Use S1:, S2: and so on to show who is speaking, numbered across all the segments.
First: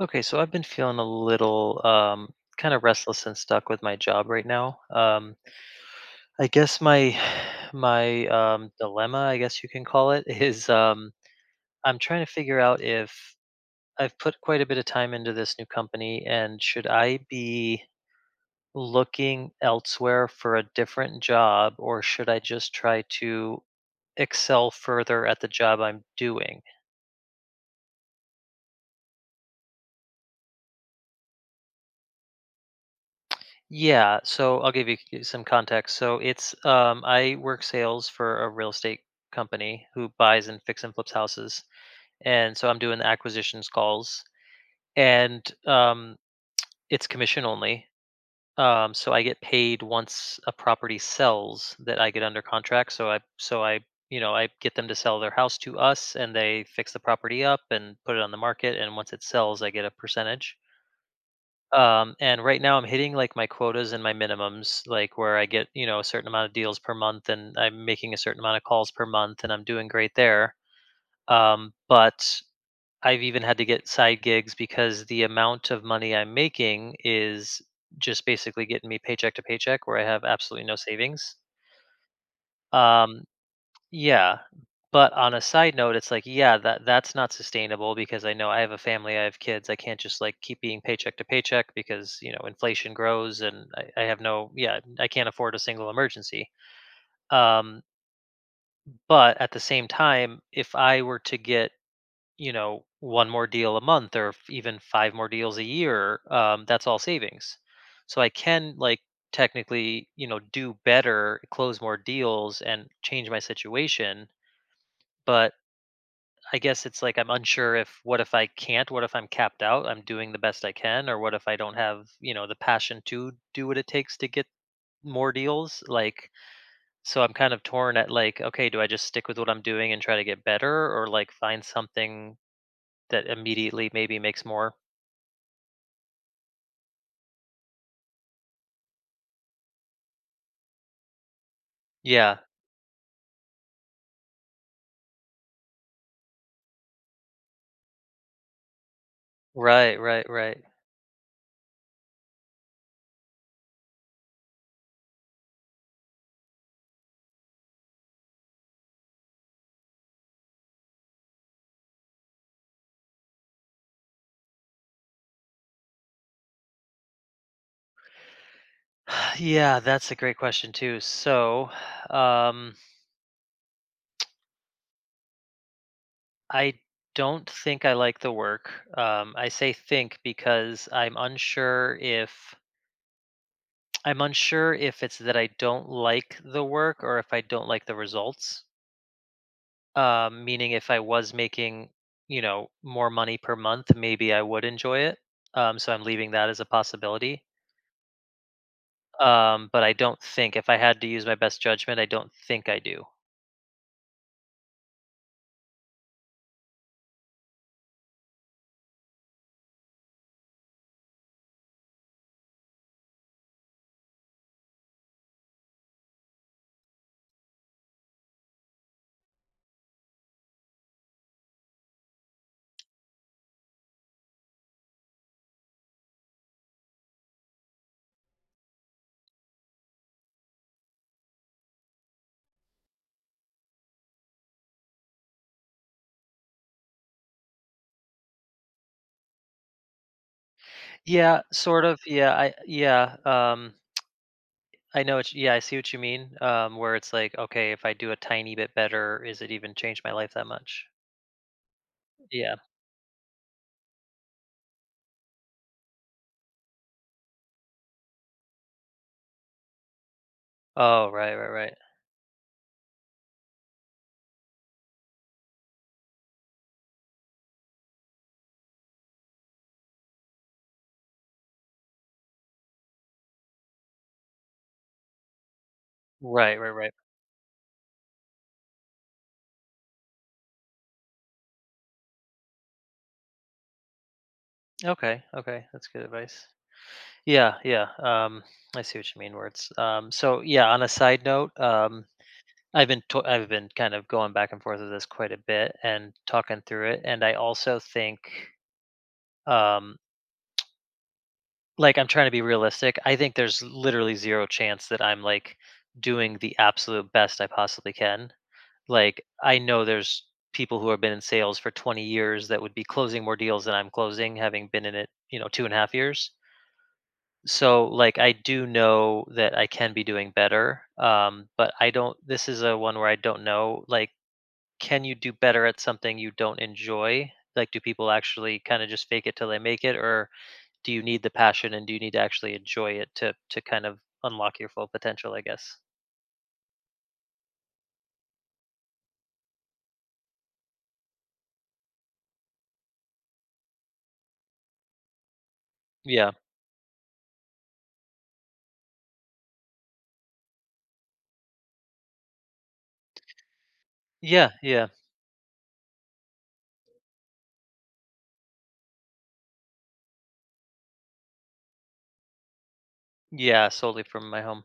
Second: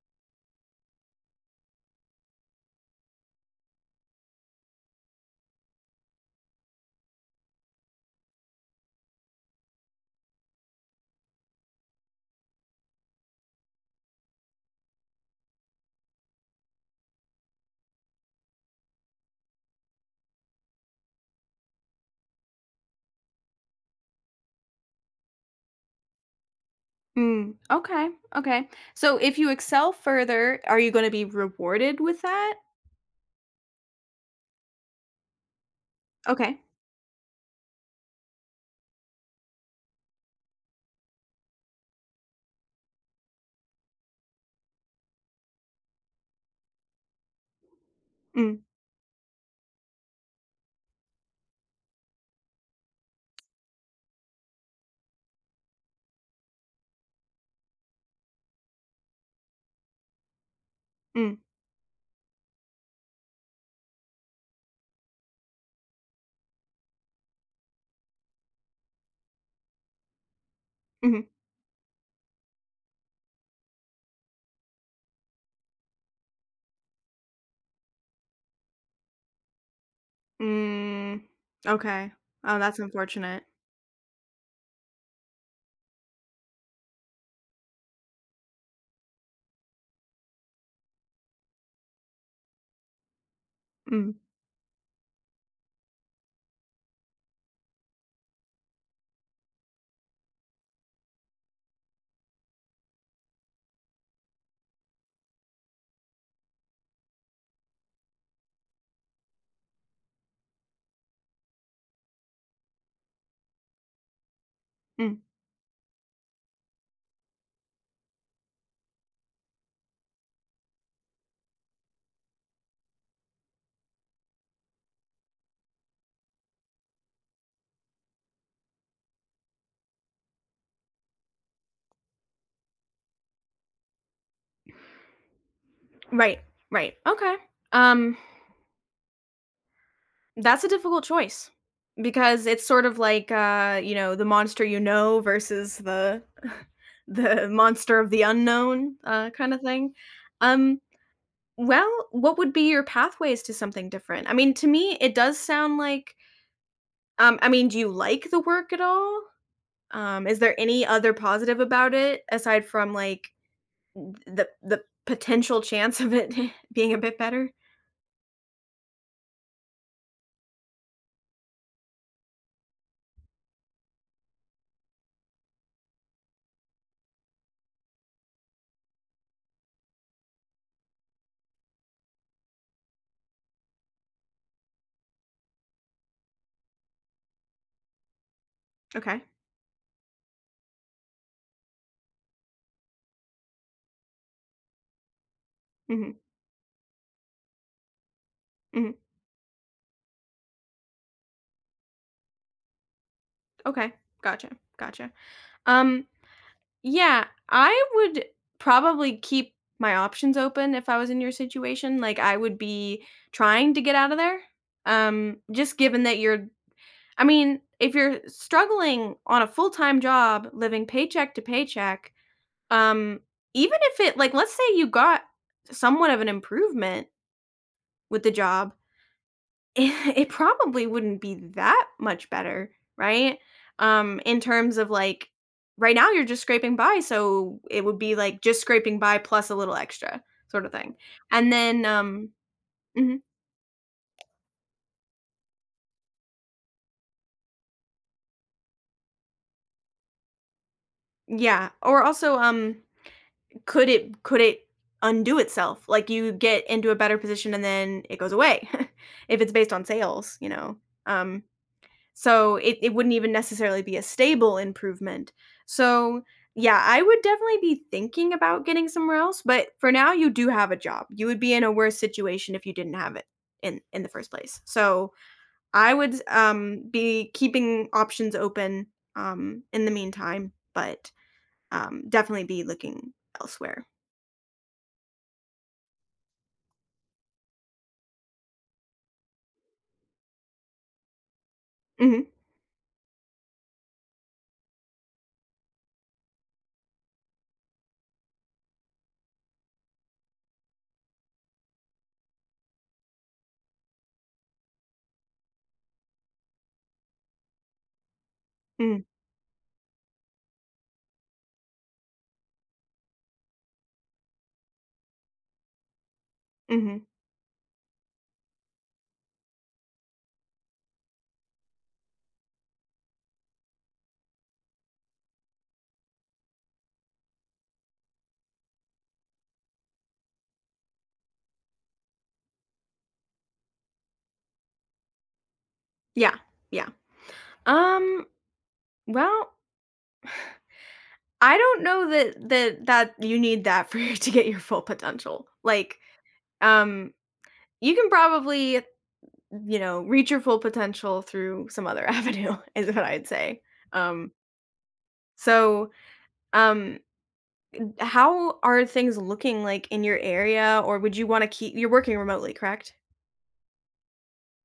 S1: Okay, so I've been feeling a little kind of restless and stuck with my job right now. I guess my my dilemma, I guess you can call it, is I'm trying to figure out if I've put quite a bit of time into this new company and should I be looking elsewhere for a different job or should I just try to excel further at the job I'm doing?
S2: Mm, okay, okay. So if you excel further, are you gonna be rewarded with that?
S1: Yeah, so I'll give you some context. So it's
S2: Okay.
S1: I work sales for a real estate company who buys and fix and flips houses, and so I'm doing the acquisitions calls, and it's commission only.
S2: Mm,
S1: So I get paid once a property sells that I get under contract. So I you know I get them to sell their house to us, and they fix the property up and put it on the market, and once it sells, I get a percentage.
S2: mm,
S1: And right now I'm hitting like my quotas and my minimums, like where I get, you know, a certain amount of deals per month and I'm making a certain amount of calls per month and I'm doing great there.
S2: mhm,
S1: But I've even had to get side gigs because the amount of money I'm making is just basically getting me paycheck to paycheck where I have absolutely no
S2: mm.
S1: savings.
S2: Okay. Oh, that's
S1: Um,
S2: unfortunate.
S1: yeah, but on a side note, it's like, yeah, that's not sustainable because I know I have a family, I have kids. I can't just like keep being paycheck to paycheck because you know inflation grows, and I
S2: Mm,
S1: have no, yeah, I can't afford a single emergency. Um, but at the same time, if I were to get you know one more deal a month or even five more deals a year, that's all savings. So I can like technically you know do better, close more deals, and change my situation,
S2: mm.
S1: but I guess it's like I'm unsure if what if I can't? What if I'm capped out? I'm doing the best I can, or what if I don't have, you know, the passion to do what it takes to get more deals? Like, so I'm kind of torn at like, okay, do I just stick with what I'm doing and try to get better, or like find something that immediately maybe makes more?
S2: Right, right. Okay. Um, that's a difficult choice
S1: Yeah,
S2: because it's sort of like, you know, the monster you know versus the the monster of the unknown, kind of thing.
S1: right, right, right.
S2: Um, well, what would be your pathways to something different? I mean, to me, it does sound like. I mean, do you like the work at all? Is there any other positive about it aside from, like, th the potential chance of it being a bit better?
S1: Yeah, that's a great question too. So, um, I don't think I like the work. I say think because I'm unsure if it's that I don't like the work or if I don't like the results.
S2: Okay.
S1: Meaning, if I was making, you know, more money per month, maybe I would enjoy it. So I'm
S2: Mhm,
S1: leaving that as a possibility.
S2: mhm.
S1: But I don't think, if I had to use my best judgment, I don't think I do.
S2: Okay. Gotcha, gotcha. Um, yeah, I would probably keep my options open if I was in your situation, like, I would be trying to get out of there, just given that you're. I mean, if you're struggling on a full-time job living paycheck to paycheck. Um, Even if it like, let's say you got somewhat of an improvement with the job, it probably wouldn't be that much better, right? In terms of like, right now you're just scraping by, so it would be like just scraping by plus a little extra sort of thing.
S1: Yeah,
S2: And
S1: sort
S2: then,
S1: of. Yeah.
S2: mhm,
S1: I know. It's, yeah, I see what you mean. Where it's like, okay, if I do a tiny bit better, is it even change my life that much?
S2: yeah, or also,
S1: Yeah.
S2: could it undo itself? Like you get into a better position and then it goes away if it's based on sales, you know.
S1: Oh, right,
S2: Um,
S1: right, right,
S2: So it wouldn't even necessarily be a stable improvement. So yeah, I would definitely be thinking about getting somewhere else, but for now you do have a job. You would be in a worse situation if you didn't have it in the first place. So I would
S1: right, right, right.
S2: be keeping options open in the meantime, but definitely be looking elsewhere.
S1: Okay, okay, that's good advice. Yeah, yeah. I see what you mean. Where it's so yeah. On a side note,
S2: Mhm.
S1: I've been kind of going back and forth with this quite a bit and talking through it, and I also think um, like I'm trying to be realistic. I think there's literally zero chance that I'm like doing the absolute best I possibly can.
S2: Mhm.
S1: Like I know there's people who have been in sales for 20 years that would be closing more deals than I'm closing, having been in it, you know, 2.5 years.
S2: Mhm.
S1: So, like, I do know that I can be doing better, but I don't, this is a one where I don't know, like, can you do better at something you don't enjoy? Like, do people actually kinda just fake it till they make it, or do you need the passion and do you need to actually enjoy it to kind of unlock your full potential, I guess?
S2: Yeah. Yeah. Um well, I don't know that that you need that for you to get your full potential. Like,
S1: Yeah.
S2: um, you can probably, you know, reach your full potential through some other avenue is what I'd say. Um,
S1: Yeah, yeah.
S2: so, um, how are things looking like in your area, or would you wanna keep you're working remotely, correct?
S1: Yeah, solely from my home.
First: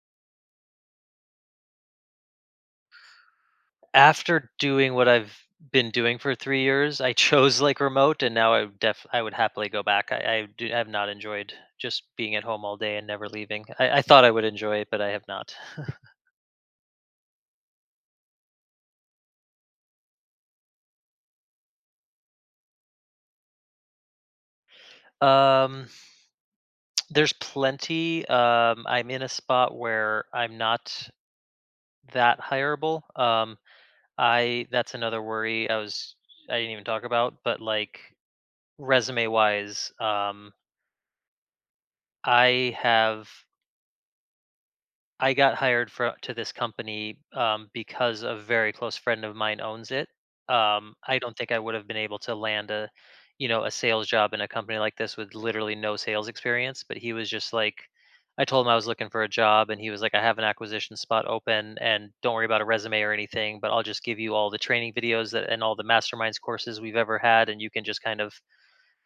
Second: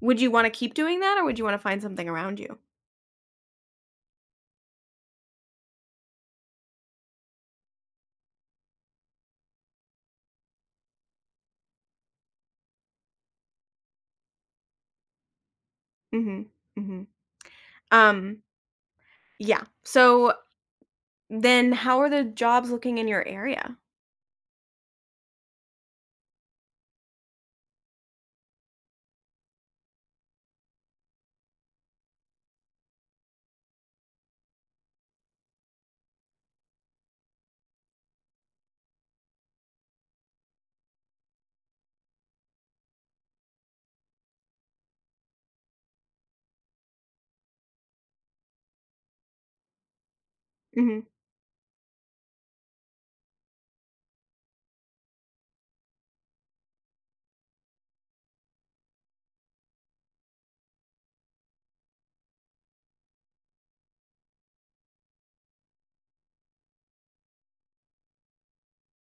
S2: Would you wanna keep doing that or would you wanna find something around you?
S1: After doing what I've been doing for 3 years, I chose, like, remote, and now I would def I would happily go back. I do have not enjoyed just being at home all day and never leaving. I thought I would enjoy it, but I have not.
S2: Mhm, mhm. Um, yeah. So, then how are the jobs looking in your area?
S1: Um, there's plenty. I'm in a spot where I'm not that hireable. I that's another worry I was I didn't even talk about, but, like, resume-wise, I have I got hired for to this company because a very close friend of mine owns it.
S2: Mhm,
S1: I don't think I would have been able to land a, you know, a sales job in a company like this with literally no sales experience. But he was just like, I told him I was looking for a job, and he was like, I have an acquisition spot open, and don't worry about a resume or anything, but I'll just give you all the training videos that and all the masterminds courses we've ever had, and you can just kind of,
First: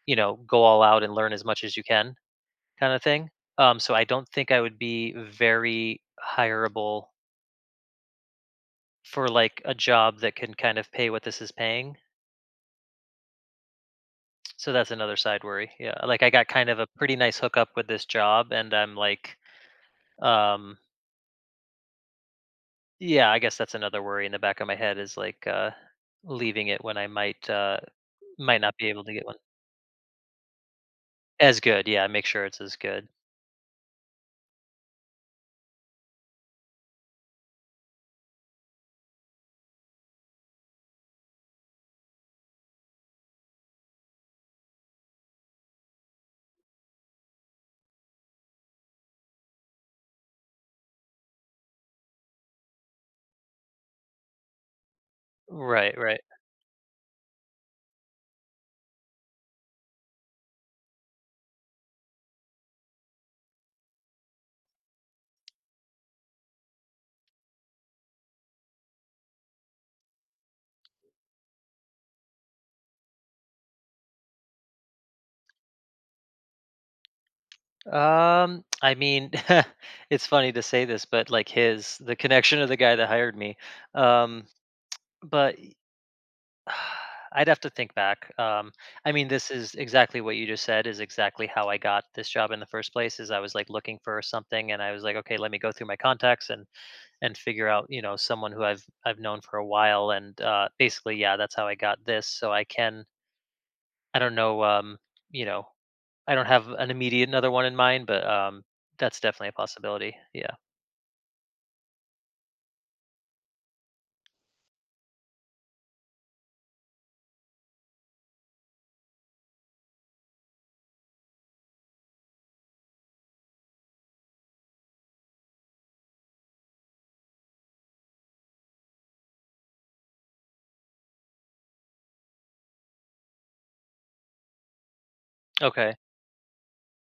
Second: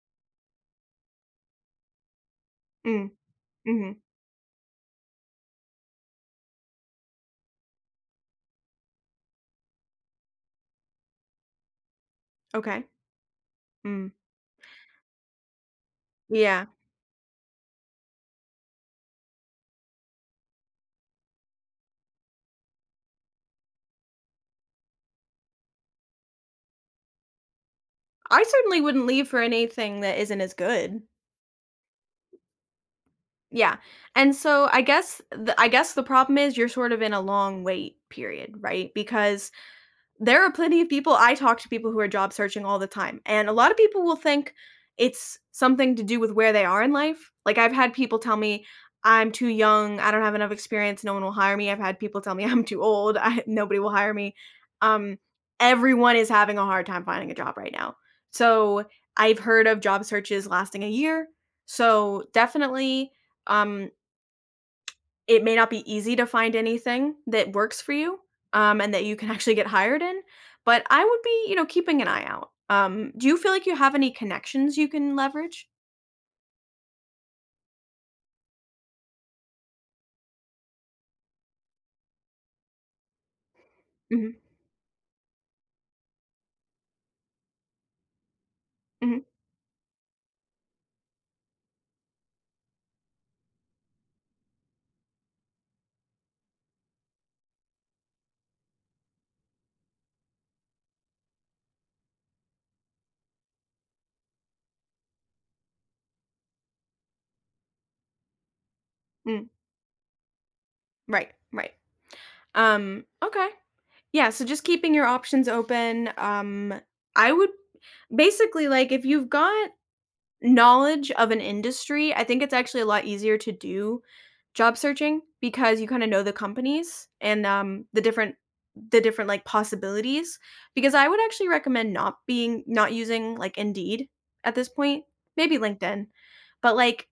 S1: you know, go all out and learn as much as you can kind of
S2: mm,
S1: thing. So
S2: mhm,
S1: I don't think I would be very hireable for like a job that can kind of pay what this is paying.
S2: okay, mm,
S1: So that's another side worry. Yeah, like I got
S2: yeah.
S1: kind of a pretty nice hookup with this job, and I'm like, um, yeah, I guess that's another worry in the back of my head is like leaving it when I
S2: I
S1: might not
S2: certainly
S1: be able
S2: wouldn't
S1: to get
S2: leave
S1: one
S2: for anything that isn't as good.
S1: as good. Yeah, make sure it's as good.
S2: Yeah, and so I guess the problem is you're sort of in a long wait period, right? Because there are plenty of people I talk to people who are job searching all the time, and a lot of people will think it's something to do with where they are in life. Like, I've had people tell me, "I'm too young, I don't have enough experience, no one will hire me." I've had people tell me, "I'm too old, I nobody will hire me." Um,
S1: Right,
S2: Everyone
S1: right.
S2: is having a hard time finding a job right now. So, I've heard of job searches lasting a year, so definitely, um, it may not be easy to find anything that works for you, and that you can actually get hired in, but I would be, you know, keeping an eye out. Do you feel like you have any connections you can leverage?
S1: I mean, it's funny to say this, but like his the connection of the guy that hired me.
S2: Mhm,
S1: Um, But I'd have to think back. I
S2: mhm,
S1: mean, this is exactly what you just said is exactly how I got this job in the first place, is I was like looking for something and I was like, okay, let me go through my contacts and figure out, you know, someone who I've known for a while and basically yeah, that's how I got this. So I can I don't know you know, I don't have an immediate another one in mind, but that's
S2: mm,
S1: definitely a possibility. Yeah.
S2: right, right. Okay. Yeah, so just keeping your options open, I would basically, like, if you've got knowledge of an industry, I think it's actually a lot easier to do job searching because you kinda know the companies and, the different like, possibilities, because I would actually recommend not using, like, Indeed at this point, maybe
S1: Okay.
S2: LinkedIn, but, like,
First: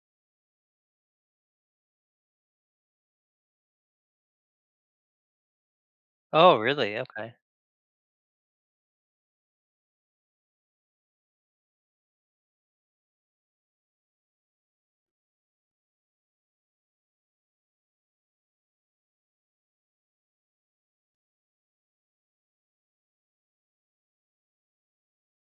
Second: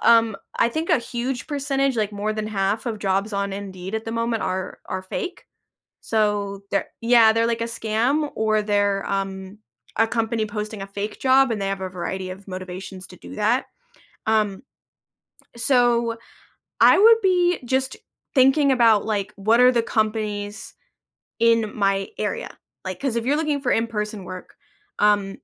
S2: I think a huge percentage, like, more than half of jobs on Indeed at the moment are fake.
S1: Oh,
S2: So they're
S1: really?
S2: yeah,
S1: Okay.
S2: they're like a scam, or they're, a company posting a fake job, and they have a variety of motivations to do that. Um, so I would be just thinking about, like, what are the companies in my area? Like, because if you're looking for in-person work, um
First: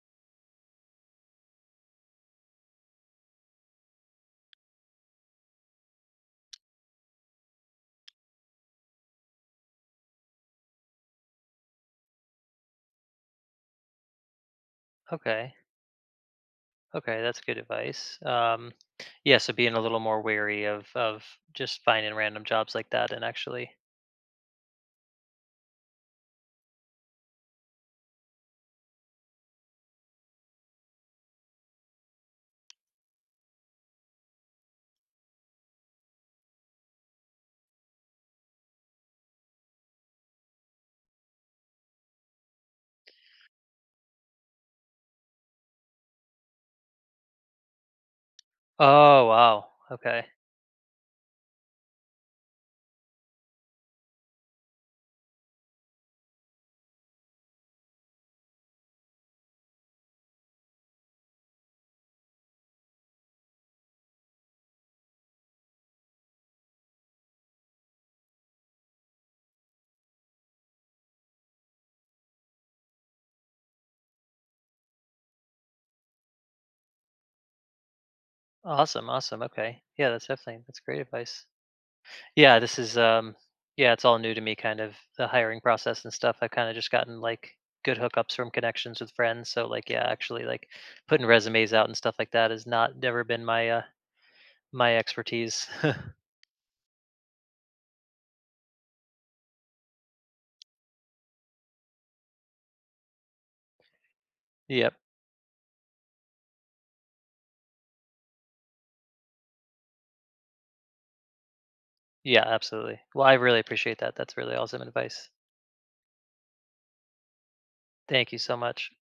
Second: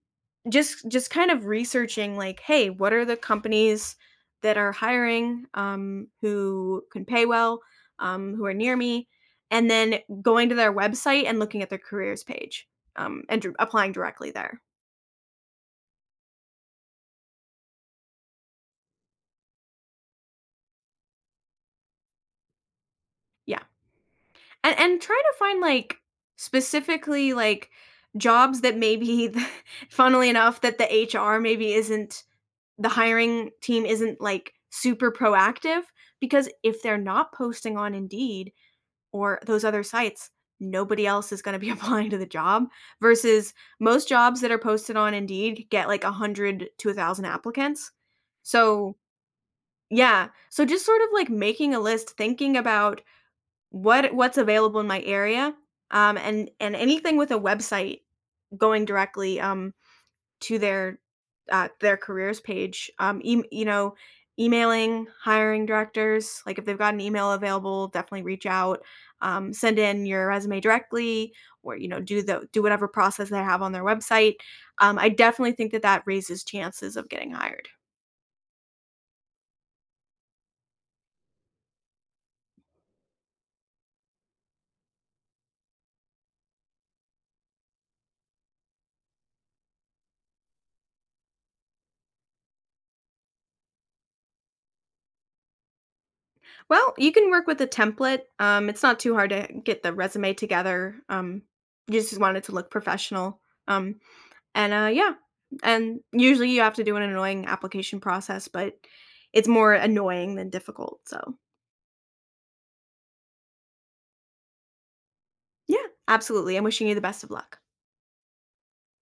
S2: just kind of researching like hey, what are the companies that are hiring, who can pay well, who are near me, and then going to their website and looking at their careers page, applying directly there.
S1: Okay. Okay, that's good advice. Yeah, so being a little more wary of just finding random jobs like that and
S2: Yeah,
S1: actually.
S2: and trying to find like specifically like jobs that maybe funnily enough that the hr maybe isn't, the hiring team isn't like super proactive, because if they're not posting on indeed or those other sites, nobody else is going to be applying to the job, versus most jobs that are posted on Indeed get like 100 to 1,000 applicants. So,
S1: Oh wow. Okay.
S2: yeah. So just sort of like making a list, thinking about what's available in my area, and anything with a website going directly to their careers page. You know, emailing hiring directors, like if they've got an email available, definitely reach out. Send in your resume directly, or you know, do whatever process they have on their website. I definitely think that that raises chances of getting hired.
S1: Awesome. Awesome. Okay. Yeah, that's definitely that's great advice. Yeah, this is yeah, it's all new to me kind of the hiring process and stuff. I've kind of just gotten like good hookups from connections with friends. So like yeah, actually like putting resumes out and stuff like that has not never been my my expertise.
S2: Well, you can work with a template. It's not too hard to get the resume together. You just want it to look professional. Um,
S1: Yep.
S2: yeah, and usually you have to do an annoying application process, but it's more annoying than difficult, so,
S1: Yeah, absolutely. Well, I really appreciate that. That's really awesome advice.
S2: yeah, absolutely, I'm wishing you the best of luck.
S1: Thank you so much.